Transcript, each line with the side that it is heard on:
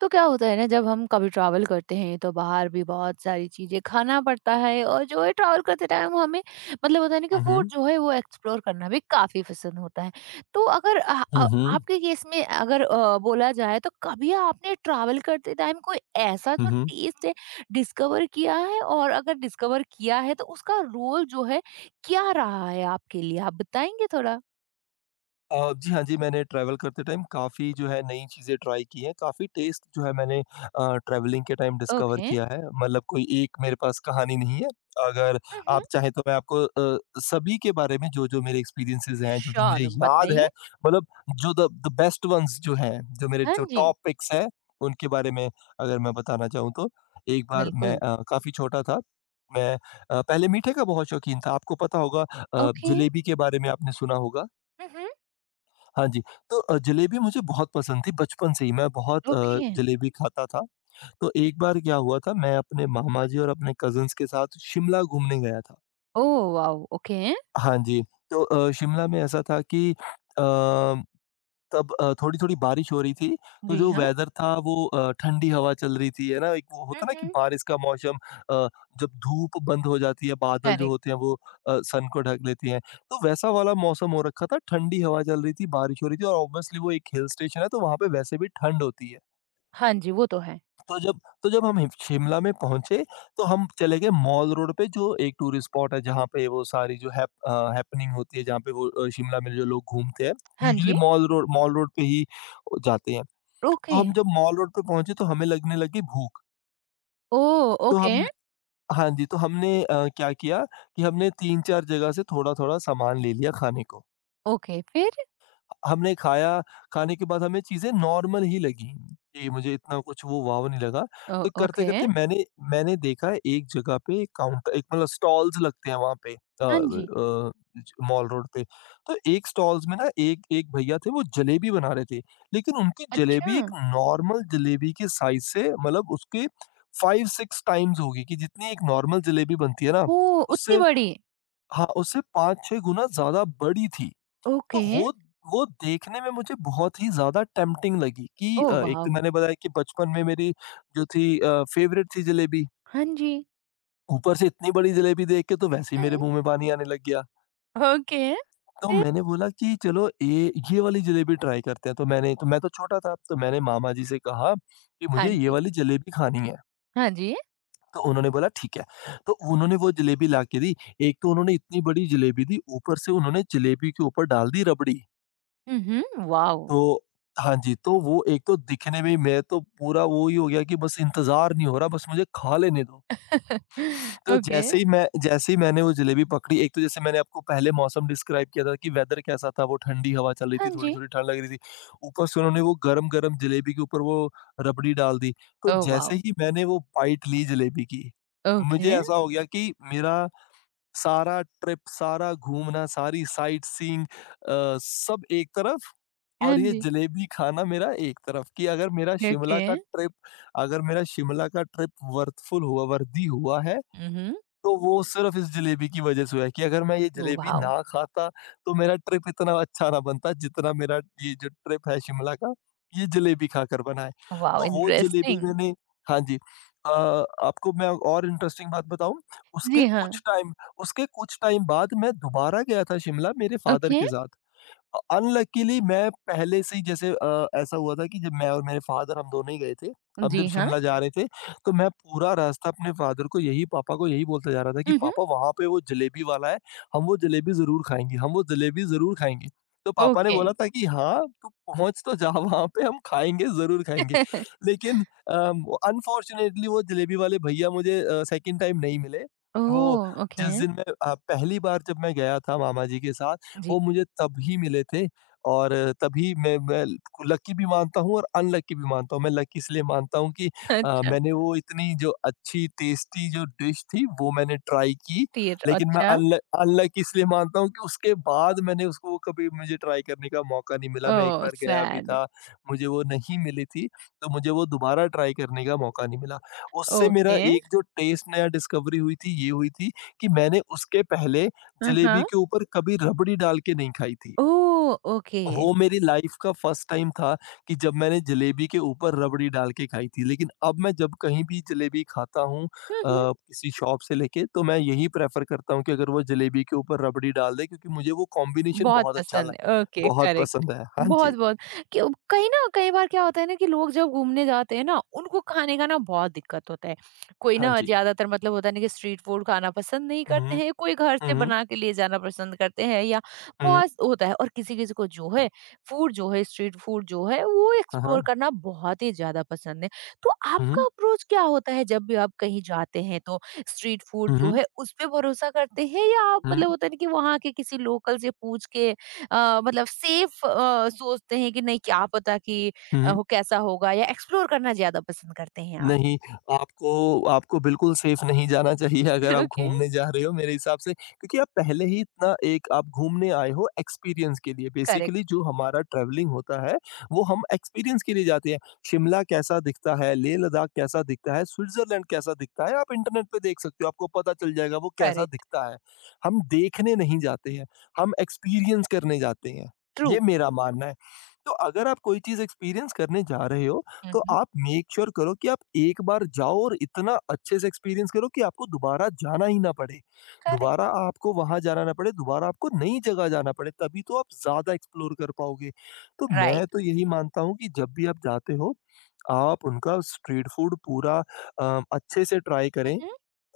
right: तो क्या होता है ना, जब हम कभी ट्रैवल करते हैं तो बाहर भी बहुत सारी चीजें खाना पड़ता है। और जो है ट्रैवल करते टाइम हमें मतलब होता है ना कि
left: Uh huh.
right: फूड जो है वो एक्सप्लोर करना भी काफी पसंद होता है। तो अगर आ, आ,
left: Uh huh.
right: आपके केस में अगर बोला जाए, तो कभी आपने ट्रैवल करते टाइम कोई ऐसा
left: Uh
right: जो
left: huh.
right: टेस्ट है डिस्कवर किया है? और अगर डिस्कवर किया है, तो उसका रोल जो है क्या रहा है आपके लिए, आप बताएंगे थोड़ा?
left: जी हाँ जी, मैंने ट्रैवल करते टाइम काफ़ी जो है नई चीज़ें ट्राई की हैं, काफ़ी टेस्ट जो है मैंने ट्रैवलिंग के टाइम डिस्कवर
right: ओके।
left: किया है। मतलब कोई एक मेरे पास कहानी नहीं है। अगर
right: हम्म।
left: आप चाहें तो मैं आपको सभी के बारे में जो-जो मेरे एक्सपीरियंसेस हैं, जो-जो मुझे
right: श्योर,
left: याद
right: बताइए।
left: है, मतलब जो द द बेस्ट वन्स जो हैं, जो मेरे
right: हाँ
left: जो
right: जी।
left: टॉप पिक्स हैं, उनके बारे में अगर मैं बताना चाहूँ तो, एक बार मैं
right: बिल्कुल।
left: काफ़ी छोटा था। मैं पहले मीठे का बहुत शौकीन था। आपको पता होगा
right: ओके।
left: जलेबी के बारे में आपने सुना होगा।
right: हम्म।
left: हाँ जी, तो जलेबी मुझे बहुत पसंद थी बचपन से ही, मैं बहुत
right: ओके।
left: जलेबी खाता था। तो एक बार क्या हुआ था मैं अपने मामा जी और अपने कज़िन्स के साथ शिमला घूमने गया था।
right: Oh wow! ओके,
left: हाँ जी, तो शिमला में ऐसा था कि अ तब थोड़ी-थोड़ी बारिश हो रही थी, तो
right: जी
left: जो
right: हाँ।
left: वेदर था वो ठंडी हवा चल रही थी, है ना? एक वो
right: हुँ,
left: होता है ना कि
right: हुँ।
left: बारिश का मौसम अ, जब धूप बंद हो जाती है, बादल जो
right: करेक्ट।
left: होते हैं वो सन को ढक लेती हैं। तो वैसा वाला मौसम हो रखा था, ठंडी हवा चल रही थी, बारिश हो रही थी और ऑब्वियसली वो एक हिल स्टेशन है, तो वहाँ पे वैसे भी ठंड होती है।
right: हाँ जी, वो तो है।
left: तो जब हम हिम शिमला में पहुँचे, तो हम चले गए मॉल रोड पे जो एक टूरिस्ट स्पॉट है जहाँ पे वो सारी जो हैपनिंग होती है जहाँ पे वो शिमला में जो लोग घूमते हैं,
right: हाँ
left: यूजुअली
right: जी,
left: मॉल रोड पे ही जाते हैं। तो
right: ओके।
left: हम जब मॉल रोड पे पहुँचे तो हमें लगने लगी भूख,
right: ओह!
left: तो
right: ओके,
left: हमने हाँ जी, तो हमने क्या किया कि हमने 3-4 जगह से थोड़ा-थोड़ा सामान ले लिया खाने को।
right: ओके फिर?
left: हमने खाया, खाने के बाद हमें चीज़ें नॉर्मल ही लगीं, कि मुझे इतना कुछ वो वाव नहीं लगा।
right: अ,
left: तो
right: ओके,
left: करते-करते मैंने मैंने देखा एक जगह पे एक काउंटर एक मतलब स्टॉल्स लगते हैं वहाँ पे
right: हाँ जी।
left: मॉल रोड पे। तो एक स्टॉल्स में ना एक एक भैया थे वो जलेबी बना रहे थे, लेकिन उनकी
right: अच्छा,
left: जलेबी एक नॉर्मल जलेबी के साइज़ से मतलब उसके 5-6 टाइम्स होगी कि जितनी एक नॉर्मल जलेबी बनती है ना,
right: ओह! उतनी
left: उससे
right: बड़ी?
left: हाँ, उससे 5-6 गुना ज़्यादा बड़ी थी। तो
right: ओके,
left: वो देखने में मुझे बहुत ही ज़्यादा टेम्प्टिंग लगी कि
right: ओह
left: एक तो
right: वाव!
left: मैंने बताया कि बचपन में मेरी जो थी फ़ेवरेट थी जलेबी,
right: हाँ जी।
left: ऊपर से इतनी बड़ी जलेबी देख के तो वैसे ही मेरे
right: हुँ।
left: मुँह में पानी आने लग गया।
right: ओके,
left: तो
right: फिर?
left: मैंने बोला कि चलो ये वाली जलेबी ट्राई करते हैं, तो मैंने तो मैं तो छोटा था, तो मैंने मामा जी से कहा कि
right: हाँ
left: मुझे ये
right: जी,
left: वाली जलेबी खानी है,
right: हाँ जी।
left: तो उन्होंने बोला ठीक है। तो उन्होंने वो जलेबी ला के दी, एक तो उन्होंने इतनी बड़ी जलेबी दी, ऊपर से उन्होंने जलेबी के ऊपर डाल दी रबड़ी।
right: हुँ, हुँ, वाव!
left: तो हाँ जी, तो वो एक तो दिखने में ही मैं तो पूरा वो ही हो गया कि बस इंतज़ार नहीं हो रहा, बस मुझे खा लेने दो। तो
right: ओके,
left: जैसे ही मैंने वो जलेबी पकड़ी, एक तो जैसे मैंने आपको पहले मौसम डिस्क्राइब किया था कि वेदर कैसा था, वो ठंडी हवा चल रही
right: हाँ
left: थी,
right: जी।
left: थोड़ी-थोड़ी ठंड लग रही थी। ऊपर से उन्होंने वो गरम-गरम जलेबी के ऊपर वो रबड़ी डाल दी। तो
right: ओह
left: जैसे
right: वाव!
left: ही मैंने वो बाइट ली जलेबी की, मुझे
right: ओके,
left: ऐसा हो गया कि मेरा सारा ट्रिप, सारा घूमना, सारी साइट सीइंग सब एक तरफ
right: हाँ
left: और ये
right: जी।
left: जलेबी खाना मेरा एक तरफ कि अगर मेरा शिमला
right: ओके,
left: का ट्रिप अगर मेरा शिमला का ट्रिप वर्थफुल हुआ वर्दी हुआ है,
right: हुँ, हुँ,
left: तो वो सिर्फ़ इस जलेबी की वज़ह से हुआ है कि अगर मैं ये जलेबी
right: वाव!
left: ना खाता, तो मेरा ट्रिप इतना अच्छा ना बनता जितना मेरा ये जो ट्रिप है शिमला का, ये जलेबी खाकर बना है।
right: वाव,
left: तो वो जलेबी
right: इंटरेस्टिंग।
left: मैंने हाँ जी। अ, आपको मैं और इंटरेस्टिंग बात बताऊँ?
right: जी
left: उसके
right: हाँ,
left: कुछ टाइम उसके कुछ टाइम बाद मैं दोबारा गया था शिमला मेरे फ़ादर
right: ओके।
left: के साथ। अनलकीली मैं पहले से ही जैसे ऐसा हुआ था कि जब मैं और मेरे फ़ादर हम दोनों ही गए थे। हम जब
right: जी हाँ।
left: शिमला जा रहे थे, तो मैं पूरा रास्ता अपने फ़ादर को यही पापा को यही बोलता जा रहा था कि
right: हुँ, हुँ।
left: पापा वहाँ पे वो जलेबी वाला है, हम वो जलेबी ज़रूर खाएँगे, हम वो जलेबी ज़रूर खाएँगे। तो पापा ने
right: ओके।
left: बोला था कि हाँ, तू पहुँच तो जा वहाँ पे हम खाएँगे, ज़रूर खाएँगे। लेकिन अनफॉर्च्यूनेटली वो जलेबी वाले भईया मुझे सेकंड टाइम नहीं मिले। वो
right: ओह! ओके।
left: जिस दिन मैं पहली बार जब मैं गया था मामा जी के साथ
right: जी।
left: वो मुझे तभी मिले थे और तभी मैं लकी भी मानता हूँ और अनलकी भी मानता हूँ। मैं लकी इसलिए मानता हूँ कि
right: अच्छा,
left: मैंने वो इतनी जो अच्छी टेस्टी जो डिश थी वो मैंने ट्राई की,
right: तीर
left: लेकिन मैं
right: अच्छा।
left: अनल अनलकी इसलिए मानता हूँ कि उसके बाद मैंने उसको वो कभी मुझे ट्राई करने का मौका नहीं मिला। मैं एक
right: ओह!
left: बार गया भी
right: सैड।
left: था, मुझे वो नहीं मिली थी, तो मुझे वो दोबारा ट्राई करने का मौका नहीं मिला। उससे मेरा
right: ओके।
left: एक जो टेस्ट नया डिस्कवरी हुई थी, ये हुई थी कि मैंने उसके पहले
right: अ, हाँ।
left: जलेबी के ऊपर कभी रबड़ी डाल के नहीं खाई थी।
right: ओह! ओके।
left: वो मेरी लाइफ़ का फर्स्ट टाइम था कि जब मैंने जलेबी के ऊपर रबड़ी डाल के खाई थी। लेकिन अब मैं जब कहीं भी जलेबी खाता हूँ
right: हुँ, हुँ।
left: किसी शॉप से लेके तो मैं यही प्रेफ़र करता हूँ कि अगर वो जलेबी के ऊपर रबड़ी डाल दें क्योंकि मुझे वो कॉम्बिनेशन
right: बहुत
left: बहुत अच्छा ल
right: पसंद है। ओके,
left: बहुत
right: करेक्ट।
left: पसंद है। हाँ जी,
right: बहुत-बहुत क्यों, कहीं ना कई बार क्या होता है ना कि लोग जब घूमने जाते हैं ना, उनको खाने का ना बहुत दिक्कत होता है। कोई
left: हाँ
right: ना
left: जी।
right: ज़्यादातर मतलब होता है ना कि स्ट्रीट फूड खाना पसंद नहीं करते
left: हुँ,
right: हैं, कोई घर
left: हुँ,
right: से
left: हुँ,
right: बना के ले जाना पसंद करते हैं या
left: हुँ।
right: बहुत होता है, और किसी-किसी को जो है, फूड जो है, स्ट्रीट फूड जो है, वो
left: हाँ,
right: एक्सप्लोर
left: हाँ।
right: करना बहुत ही ज़्यादा पसंद है। तो आपका
left: हुँ,
right: अप्रोच क्या होता है जब भी आप कहीं जाते हैं तो? स्ट्रीट फूड
left: हुँ,
right: जो
left: हुँ,
right: है उस पे भरोसा करते हैं या आप
left: हुँ,
right: मतलब होता है ना कि वहाँ के किसी लोकल से पूछ के मतलब सेफ सोचते हैं कि नहीं क्या पता कि
left: हुँ।
right: हो कैसा होगा, या एक्सप्लोर करना ज्यादा पसंद करते हैं आप?
left: नहीं, आपको आपको बिल्कुल सेफ नहीं जाना चाहिए अगर आप
right: ओके।
left: घूमने जा रहे हो मेरे हिसाब से क्योंकि आप पहले ही इतना एक आप घूमने आए हो एक्सपीरियंस के लिए।
right: करेक्ट।
left: बेसिकली जो हमारा ट्रैवलिंग होता है, वो हम एक्सपीरियंस के लिए जाते हैं। शिमला कैसा दिखता है, लेह-लद्दाख कैसा दिखता है, स्विट्ज़रलैंड कैसा दिखता है, आप इंटरनेट पे देख सकते हो, आपको पता चल जाएगा वो कैसा
right: करेक्ट।
left: दिखता है। हम देखने नहीं जाते हैं, हम एक्सपीरियंस करने जाते हैं,
right: ट्रू।
left: ये मेरा मानना है। तो अगर आप कोई चीज़ एक्सपीरियंस करने जा रहे हो तो
right: हम्म।
left: आप मेक श्योर करो कि आप एक बार जाओ और इतना अच्छे से एक्सपीरियंस करो कि आपको दोबारा जाना ही ना पड़े,
right: करेक्ट।
left: दोबारा आपको वहां जाना ना पड़े, दोबारा आपको नई जगह जाना पड़े तभी तो आप ज्यादा एक्सप्लोर कर पाओगे। तो
right: राइट।
left: मैं तो यही मानता हूँ कि जब भी आप जाते हो आप उनका स्ट्रीट फूड पूरा अच्छे से ट्राई करें।
right: हम्म।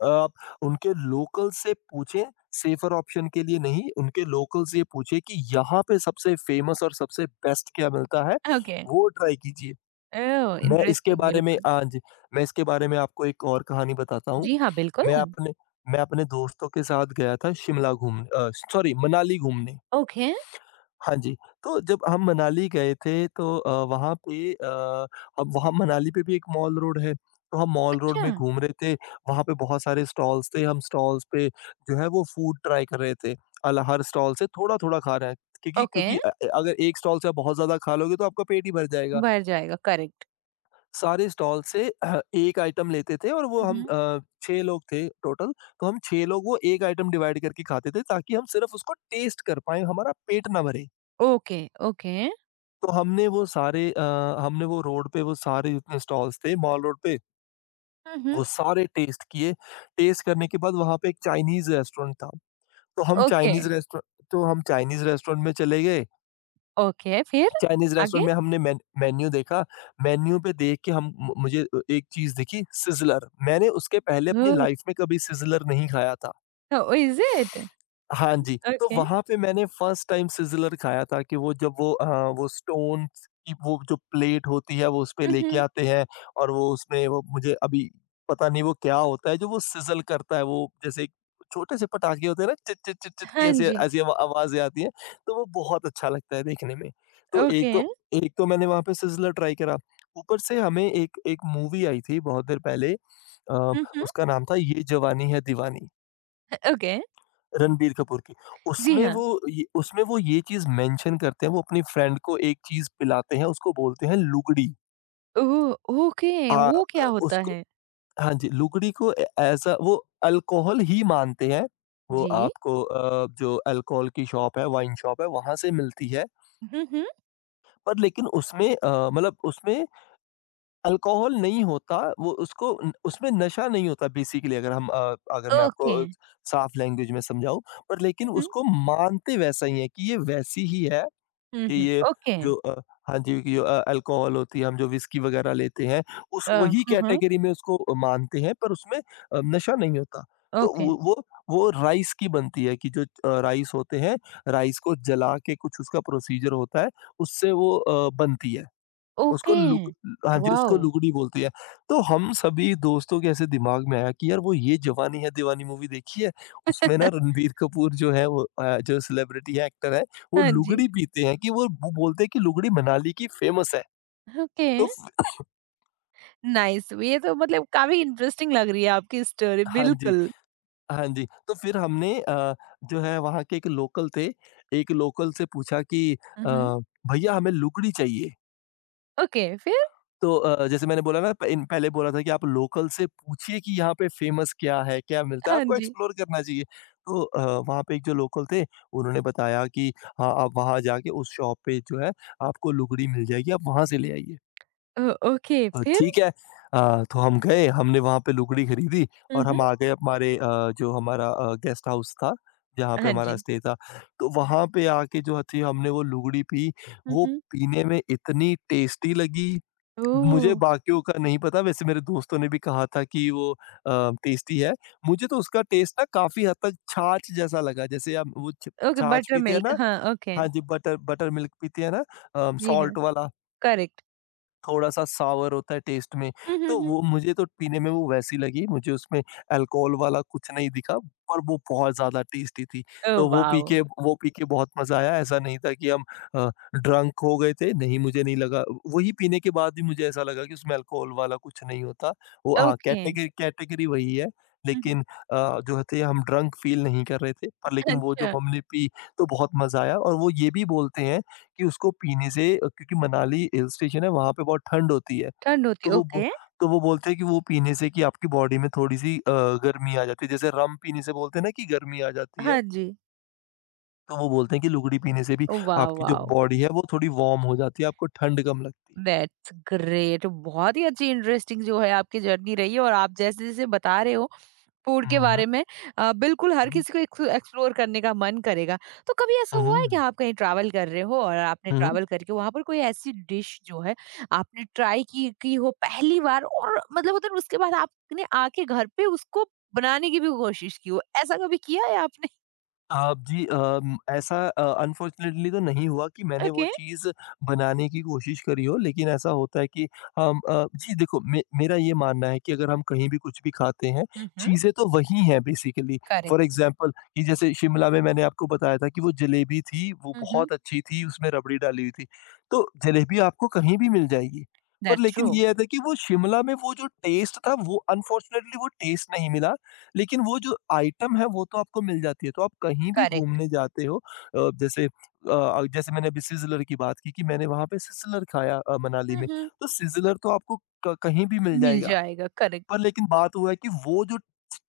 left: आप उनके लोकल से पूछें सेफर ऑप्शन के लिए नहीं, उनके लोकल से ये पूछें कि यहाँ पे सबसे फेमस और सबसे बेस्ट क्या मिलता है,
right: ओके।
left: वो ट्राई कीजिए।
right: ओह,
left: मैं इसके
right: इंटरेस्टिंग,
left: बारे में
right: बिल्कुल।
left: आज मैं इसके बारे में आपको एक और कहानी बताता हूँ।
right: जी हाँ,
left: मैं
right: बिल्कुल।
left: अपने मैं अपने दोस्तों के साथ गया था शिमला घूमने सॉरी मनाली घूमने।
right: ओके।
left: हाँ जी, तो जब हम मनाली गए थे तो अब वहाँ मनाली पे भी एक मॉल रोड है। तो हम मॉल रोड
right: अच्छा।
left: में घूम रहे थे, वहाँ पे बहुत सारे स्टॉल्स थे, हम स्टॉल्स पे जो है वो फूड ट्राई कर रहे थे। अल हर स्टॉल से थोड़ा-थोड़ा खा रहे हैं क्योंकि
right: ओके।
left: क्योंकि अ, अ- अगर एक स्टॉल से आप बहुत ज़्यादा खा लोगे तो आपका पेट ही भर जाएगा।
right: भर जाएगा, करेक्ट।
left: सारे स्टॉल से एक आइटम लेते थे और वो हम
right: हम्म।
left: 6 लोग थे टोटल, तो हम 6 लोग वो एक आइटम डिवाइड करके खाते थे ताकि हम सिर्फ़ उसको टेस्ट कर पाएँ, हमारा पेट ना भरे।
right: ओके। ओके।
left: तो हमने वो सारे अ, हमने वो रोड पे वो सारे जितने स्टॉल्स थे मॉल रोड पे,
right: हम्म।
left: वो सारे टेस्ट किए। टेस्ट करने के बाद वहाँ पे एक चाइनीज़ रेस्टोरेंट था, तो हम
right: ओके।
left: चाइनीज़ रेस्टो तो हम चाइनीज़ रेस्टोरेंट में चले गए।
right: ओके फिर?
left: चाइनीज़
right: आगे।
left: रेस्टोरेंट में हमने मेन्यू देखा, मेन्यू पे देख के हम मु मुझे एक चीज़ दिखी सिज़लर। मैंने उसके पहले अपनी लाइफ़ में कभी सिज़लर नहीं खाया था।
right: Oh, oh, is it?
left: हाँ जी, तो
right: ओके।
left: वहाँ पे मैंने फर्स्ट टाइम सिज़लर खाया था कि वो जब वो वो स्टोन्स की वो जो प्लेट होती है वो उसपे
right: हुँ,
left: लेके
right: हुँ।
left: आते हैं और वो उसमें वो मुझे अभी पता नहीं वो क्या होता है जो वो सिज़ल करता है वो जैसे एक छोटे से पटाखे होते हैं ना चिट, चिट, चिट, चिट की
right: हाँ
left: ऐसी
right: जी।
left: ऐसी आवाज़ें आती हैं, तो वो बहुत अच्छा लगता है देखने में। तो एक
right: ओके।
left: तो एक तो मैंने वहाँ पे सिज़लर ट्राई करा, ऊपर से हमें एक एक मूवी आई थी बहुत देर पहले
right: हुँ, हुँ।
left: उसका नाम था ये जवानी है दीवानी।
right: ओके।
left: रणबीर कपूर की।
right: जी हाँ।
left: उसमें वो ये चीज़ मेंशन करते हैं, वो अपनी फ्रेंड को एक चीज़ पिलाते हैं, उसको बोलते हैं लुगड़ी।
right: ओह! ओके,
left: अ
right: वो क्या
left: अ,
right: होता
left: उसको
right: है?
left: हाँ जी, लुगड़ी को ए ऐसा वो अल्कोहल ही मानते हैं। वो
right: जी।
left: आपको जो अल्कोहल की शॉप है, वाइन शॉप है, वहाँ से मिलती है।
right: हुँ, हुँ।
left: पर लेकिन उसमें मतलब उसमें अल्कोहल नहीं होता, वो उसको न उसमें नशा नहीं होता बेसिकली। अगर अगर मैं आपको
right: ओके।
left: साफ लैंग्वेज में समझाऊँ। पर लेकिन
right: हुँ, हुँ।
left: उसको मानते वैसा ही है कि ये वैसी ही है।
right: हुँ, हुँ।
left: ये
right: ओके।
left: जो अ, हाँ जी, कि जो अल्कोहल होती है, हम जो व्हिस्की वगैरह लेते हैं, उस
right: अ,
left: वही
right: हुँ, हुँ।
left: कैटेगरी में उसको मानते हैं, पर उसमें नशा नहीं होता। तो
right: ओके।
left: वो वो वो राइस की बनती है। कि जो राइस होते हैं, राइस को जला के कुछ उसका प्रोसीजर होता है, उससे वो बनती है। उसको
right: ओके।
left: लुक हाँ जी, उसको
right: वॉव!
left: लुगड़ी बोलती है। तो हम सभी दोस्तों के ऐसे दिमाग में आया कि यार वो ये जवानी है दीवानी मूवी देखी है? उसमें ना रणबीर कपूर जो है वो जो सेलिब्रिटी है, एक्टर है, वो
right: हाँ जी।
left: लुगड़ी पीते हैं कि वो बोलते हैं कि लुगड़ी मनाली की फेमस है।
right: ओके,
left: तो फ
right: नाइस। ये तो मतलब काफ़ी इंटरेस्टिंग लग रही है आपकी स्टोरी,
left: हाँ जी,
right: बिल्कुल।
left: हाँ जी। तो फिर हमने जो है वहाँ के एक लोकल थे, एक लोकल से पूछा कि
right: हुँ,
left: अ,
right: हुँ।
left: "भैया हमें लुगड़ी चाहिए।"
right: ओके, फिर?
left: तो जैसे मैंने बोला ना प इन पहले बोला था कि आप लोकल से पूछिए कि यहाँ पे फेमस क्या है, क्या मिलता है,
right: हाँ
left: आपको
right: जी।
left: एक्सप्लोर करना चाहिए। तो वहाँ पे एक जो लोकल थे, उन्होंने बताया कि हाँ, आप वहाँ जाके उस शॉप पे जो है, आपको लुगड़ी मिल जाएगी, आप वहाँ से ले आइए।
right: ओ ओके, फिर?
left: ठीक है। तो हम गए, हमने वहाँ पे लुगड़ी खरीदी
right: हुँ,
left: और
right: हुँ।
left: हम आ गए हमारे जो हमारा गेस्ट हाउस था, जहाँ पे
right: हाँ
left: हमारा
right: जी।
left: स्टे था। तो वहाँ पे आके जो थी हमने वो लुगड़ी पी,
right: हुँ,
left: वो
right: हुँ।
left: पीने में इतनी टेस्टी लगी।
right: ओह!
left: मुझे बाकियों का नहीं पता, वैसे मेरे दोस्तों ने भी कहा था कि वो टेस्टी है। मुझे तो उसका टेस्ट ना काफ़ी हद तक छाछ जैसा लगा, जैसे हम वो छ
right: ओके,
left: छाछ पीते हैं
right: बटरमिल्क,
left: ना।
right: हाँ, ओके।
left: हाँ जी, बटर बटर मिल्क पीते हैं ना।
right: जी हाँ,
left: सॉल्ट वाला।
right: करेक्ट।
left: थोड़ा-सा सावर होता है टेस्ट में।
right: हुँ, हुँ,
left: तो
right: हुँ।
left: वो मुझे तो पीने में वो वैसी लगी, मुझे उसमें अल्कोहल वाला कुछ नहीं दिखा, पर वो बहुत ज़्यादा टेस्टी थी।
right: Oh wow!
left: वो पी के बहुत मज़ा आया। ऐसा नहीं था कि हम अ, ड्रंक हो गए थे, नहीं मुझे नहीं लगा। वही पीने के बाद भी मुझे ऐसा लगा कि उसमें अल्कोहल वाला कुछ नहीं होता। वो हाँ,
right: ओके।
left: कैटेगरी कैटेगरी वही है,
right: हुँ, हुँ।
left: लेकिन जो थे हम ड्रंक फ़ील नहीं कर रहे थे। पर लेकिन वो जब
right: अच्छा,
left: हमने पी तो बहुत मज़ा आया। और वो ये भी बोलते हैं कि उसको पीने से क्योंकि मनाली हिल स्टेशन है, वहाँ पे बहुत ठंड होती है।
right: ठंड होती
left: तो
right: है,
left: वो बो
right: ओके।
left: तो वो बोलते हैं कि वो पीने से कि आपकी बॉडी में थोड़ी-सी गर्मी आ जाती है। जैसे रम पीने से बोलते हैं ना कि गर्मी आ जाती है,
right: हाँ जी।
left: तो वो बोलते हैं कि लुगड़ी पीने से भी
right: ओ वाह,
left: आपकी जो
right: वाओ!
left: बॉडी है, वो थोड़ी वार्म हो जाती है, आपको ठंड कम लगती है।
right: That's great. बहुत ही अच्छी इंटरेस्टिंग जो है आपकी जर्नी रही है, और आप जैसे-जैसे बता रहे हो फूड के
left: हुँ,
right: बारे
left: हुँ।
right: में, बिल्कुल हर किसी को एक्सप्लोर करने का मन करेगा। तो कभी ऐसा
left: हुँ,
right: हुआ है कि
left: हुँ,
right: आप कहीं ट्रैवल कर रहे हो और आपने
left: हुँ।
right: ट्रैवल करके वहाँ पर कोई ऐसी डिश जो है आपने ट्राई की हो पहली बार, और मतलब होता है ना, उसके बाद आपने आके घर पे उसको बनाने की भी कोशिश की हो, ऐसा कभी किया है आपने?
left: आप जी ऐसा अनफॉर्चुनेटली तो नहीं हुआ कि मैंने वो
right: ओके।
left: चीज़ बनाने की कोशिश करी हो, लेकिन ऐसा होता है कि हम जी देखो मे मेरा ये मानना है कि अगर हम कहीं भी कुछ भी खाते हैं,
right: हुँ, हुँ।
left: चीज़ें तो वही हैं बेसिकली। For
right: correct.
left: एग्ज़ाम्पल कि जैसे शिमला में मैंने आपको बताया था कि वो जलेबी थी, वो
right: हुँ, हुँ।
left: बहुत अच्छी थी, उसमें रबड़ी डाली हुई थी। तो जलेबी आपको कहीं भी मिल जाएगी। पर
right: दैट्स
left: लेकिन
right: ट्रू।
left: ये है था कि वो शिमला में वो जो टेस्ट था वो अनफॉर्चुनेटली वो टेस्ट नहीं मिला। लेकिन वो जो आइटम है वो तो आपको मिल जाती है। तो आप कहीं भी
right: करेक्ट।
left: घूमने जाते हो जैसे जैसे मैंने अभी सिज़लर की बात की कि मैंने वहाँ पे सिज़लर खाया मनाली
right: हुँ,
left: में।
right: हुँ।
left: तो सिज़लर तो आपको क कहीं भी मिल
right: मिल
left: जाएगा।
right: जाएगा, करेक्ट।
left: पर लेकिन बात वो है कि वो जो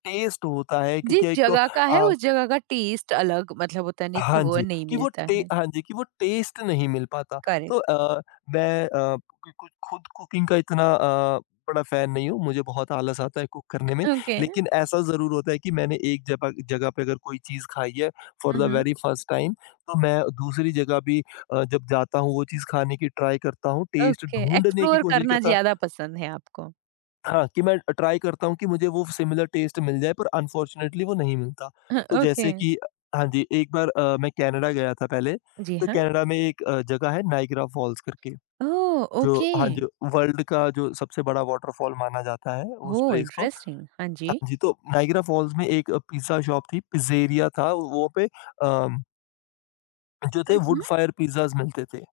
left: टेस्ट होता है
right: जिस
left: क्योंकि एक तो
right: जगह का है
left: आ
right: उस जगह का टेस्ट अलग, मतलब होता नहीं कि
left: हाँ
right: वो
left: जी,
right: नहीं
left: कि वो
right: मिलता
left: टे
right: है।
left: हाँ जी, कि वो टेस्ट नहीं मिल पाता। तो
right: करेक्ट।
left: मैं अ, कु कु खुद कुकिंग का इतना बड़ा फ़ैन नहीं हूँ। मुझे बहुत आलस आता है कुक करने में।
right: ओके।
left: लेकिन ऐसा ज़रूर होता है कि मैंने एक जगह जगह पे अगर कोई चीज़ खाई है for
right: hmm,
left: the
right: hmm.
left: Very first time, तो मैं दूसरी जगह भी जब जाता हूँ, वो चीज़ खाने की ट्राई करता हूँ, टेस्ट
right: ओके,
left: ढूँढने की
right: एक्सप्लोर
left: कोशिश
right: करना
left: करता।
right: ज़्यादा पसंद है आपको।
left: हाँ, कि मैं ट्राई करता हूँ कि मुझे वो सिमिलर टेस्ट मिल जाए पर अनफॉर्च्युनेटली वो नहीं मिलता।
right: ह
left: तो
right: ओके,
left: जैसे कि हाँ जी, एक बार मैं कनाडा गया था पहले।
right: जी
left: तो
right: हाँ।
left: कनाडा में एक जगह है नायग्रा फॉल्स करके,
right: ओह!
left: जो
right: ओके।
left: हाँ जी, वर्ल्ड का जो सबसे बड़ा वाटरफॉल माना जाता है उस
right: ओह!
left: प्लेस को।
right: इंटरेस्टिंग। हाँ जी।
left: हाँ जी, तो नायग्रा फॉल्स में एक पिज़्ज़ा शॉप थी, पिज़्ज़ेरिया था। वो पे जो थे
right: हुँ, हुँ।
left: वुड फायर पिज़्ज़ास मिलते थे।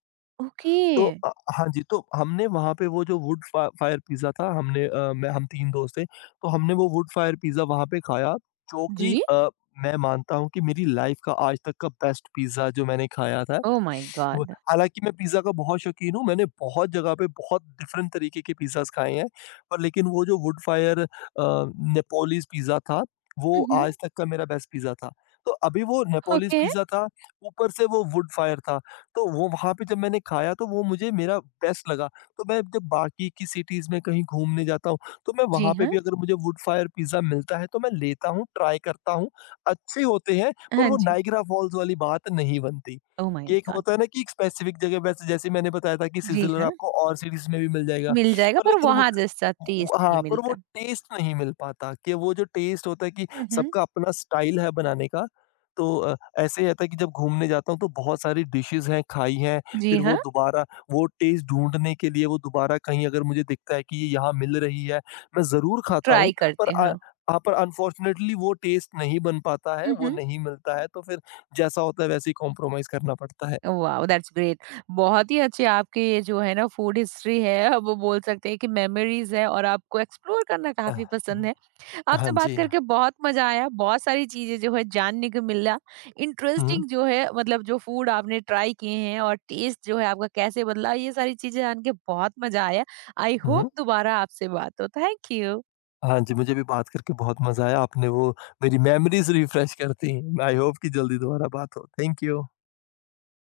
right: ओके,
left: तो हाँ जी, तो हमने वहाँ पे वो जो वुड फ़ा फायर पिज़्ज़ा था। हमने अ, मैं हम 3 दोस्त थे। तो हमने वो वुड फायर पिज़्ज़ा वहाँ पे खाया, जो कि
right: जी।
left: मैं मानता हूँ कि मेरी लाइफ़ का आज तक का बेस्ट पिज़्ज़ा जो मैंने खाया था।
right: ओह माय
left: वो
right: गॉड!
left: हालाँकि मैं पिज़्ज़ा का बहुत शौकीन हूँ, मैंने बहुत जगह पे बहुत डिफ़रेंट तरीके के पिज़्ज़ाज़ खाए हैं, पर लेकिन वो जो वुड फायर नेपोलिस पिज़्ज़ा था, वो
right: हुँ, हुँ।
left: आज तक का मेरा बेस्ट पिज़्ज़ा था। तो अभी वो नेपोलिस
right: ओके,
left: पिज़्ज़ा था, ऊपर से वो वुड फायर था। तो वो वहाँ पे जब मैंने खाया तो वो मुझे मेरा बेस्ट लगा। तो मैं जब बाकी की सिटीज़ में कहीं घूमने जाता हूँ, तो मैं
right: जी
left: वहाँ पे
right: हाँ।
left: भी अगर मुझे वुड फायर पिज़्ज़ा मिलता है तो मैं लेता हूँ, ट्राई करता हूँ। अच्छे होते हैं। पर
right: हाँ
left: वो
right: जी।
left: नायग्रा फॉल्स वाली बात नहीं बनती।
right: ओह माय
left: कि एक
right: गॉड!
left: होता है ना कि एक स्पेसिफिक जगह, वैसे जैसे मैंने बताया था कि
right: जी
left: सिज़लर
right: हाँ,
left: आपको और सिटीज़ में भी मिल जाएगा।
right: मिल जाएगा
left: पर
right: पर
left: लेकिन
right: वहाँ जैसा टेस्ट
left: वो
right: नहीं
left: हाँ, पर वो
right: मिलता।
left: टेस्ट नहीं मिल पाता कि वो जो टेस्ट होता है कि
right: हुँ, हुँ।
left: सबका अपना स्टाइल है बनाने का। तो ऐसे ही रहता है कि जब घूमने जाता हूँ तो बहुत सारी डिशेज़ हैं, खाई हैं,
right: जी
left: फिर
right: हाँ,
left: वो दोबारा वो टेस्ट ढूँढने के लिए वो दोबारा कहीं अगर मुझे दिखता है कि ये यहाँ मिल रही है, मैं ज़रूर खाता
right: ट्राई
left: हूँ, पर
right: करते हैं।
left: यहाँ पर अनफॉर्चुनेटली वो टेस्ट नहीं बन पाता है,
right: हुँ,
left: वो
right: हुँ।
left: नहीं मिलता है, तो फिर जैसा होता है वैसे ही कॉम्प्रोमाइज़ करना पड़ता है।
right: वाओ! That's great. बहुत ही अच्छे आपके ये जो है ना फूड हिस्ट्री है, अब वो बोल सकते हैं कि मेमोरीज़ है, और आपको एक्सप्लोर करना
left: अह,
right: काफ़ी
left: हुँ,
right: पसंद है।
left: हाँ
right: आपसे बात
left: जी।
right: करके बहुत मजा आया, बहुत सारी चीज़ें जो है जानने को मिला।
left: हुँ,
right: इंटरेस्टिंग जो है, मतलब जो फूड आपने ट्राई किए हैं और टेस्ट जो है आपका कैसे बदला, ये सारी चीज़ें जान के बहुत मज़ा आया। आई होप
left: हुँ।
right: दोबारा आपसे बात हो। Thank you.
left: हाँ जी, मुझे भी बात करके बहुत मज़ा आया। आपने वो मेरी मेमोरीज़ रिफ्रेश कर दी। आई होप कि जल्दी दोबारा बात हो। Thank you.